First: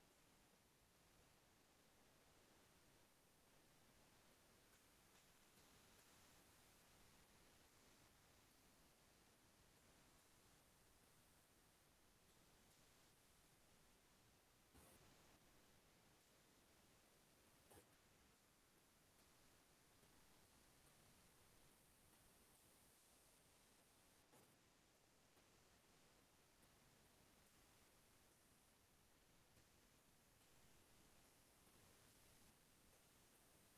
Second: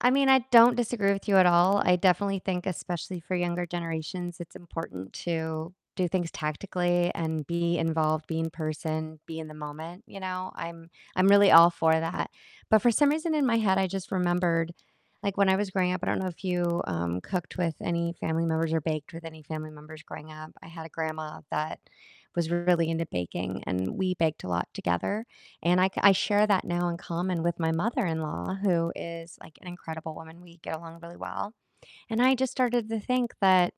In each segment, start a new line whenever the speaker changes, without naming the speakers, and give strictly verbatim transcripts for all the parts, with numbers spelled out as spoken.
I mean, I don't disagree with you at all, I definitely think especially for younger generations, it's important to do things tactically, and be involved, be in person, be in the moment, you know, I'm I'm really all for that, but for some reason in my head, I just remembered, like, when I was growing up I don't know if you, um, cooked with any family members, or baked with any family members growing up, I had a grandma that was really into baking, and we baked a lot together, and I ca I share that now in common with my mother-in-law, who is, like, an incredible woman, we get along really well, and I just started to think that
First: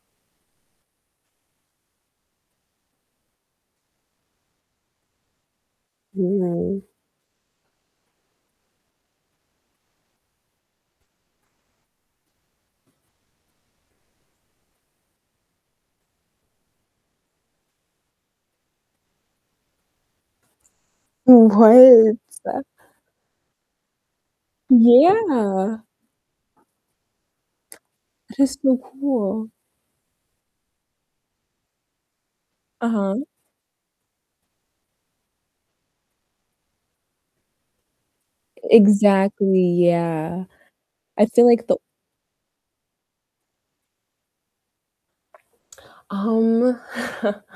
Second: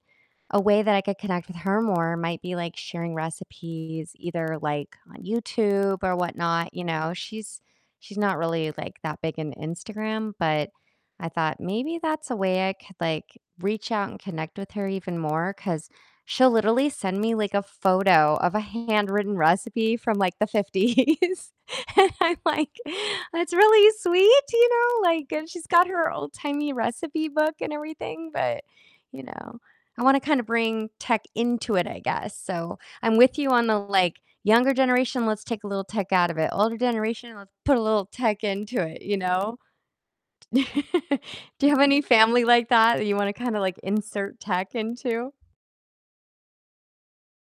a way that I could connect with her more might be, like, sharing recipes either, like, on YouTube or whatnot, you
Ooh.
know? She's she's not really, like, that big into Instagram, but I thought maybe that's a way I could, like, reach out and connect with her even more, 'cause she'll literally send me, like, a photo of a handwritten recipe from, like, the
No,
fifties, and I'm
what?
like, "That's really sweet, you know, like" and she's
Yeah.
got her old-timey recipe book and everything,
That is
but,
so
you
cool.
know, I wanna kinda bring tech into it, I guess, so I'm
Uh-huh.
with you on the, like, "Younger generation, let's take a little tech out of it. Older generation, let's put a little tech into it," you know?
Exactly, yeah. I feel
Do
like
you
the
have any family like that, that you wanna, kinda like, insert tech into?
Um,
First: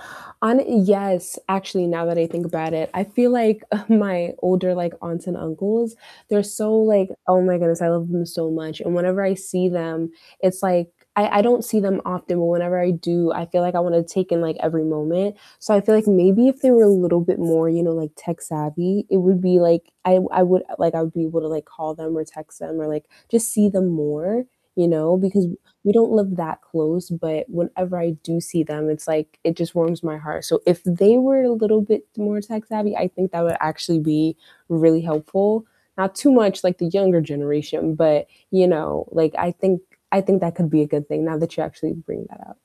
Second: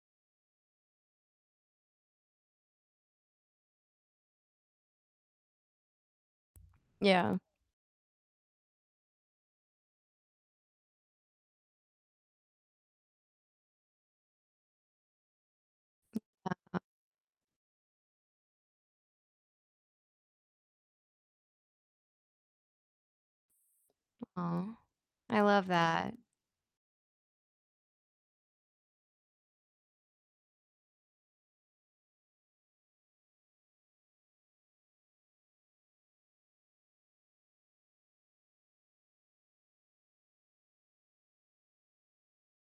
hon yes, actually, now that I think about it. I feel like, uh, my older, like, aunts and uncles, they're so like
Yeah.
Oh my goodness, I love them so much, and whenever I see them, it's like I I don't see them often, but whenever I do, I feel like I wanna take in, like, every moment, so I feel like maybe if they
Yeah.
were a little bit more, you know, like tech-savvy, it would be like I I would like I would be able to like call them or text them or, like, just see them more,
Aw,
you know?
I
Because
love
we don't
that.
live that close, but whenever I do see them, it's like it just warms my heart. So if they were a little bit more tech-savvy, I think that would actually be really helpful. Not too much like the younger generation, but, you know, like I think I think that could be a good thing now that you actually bring that up.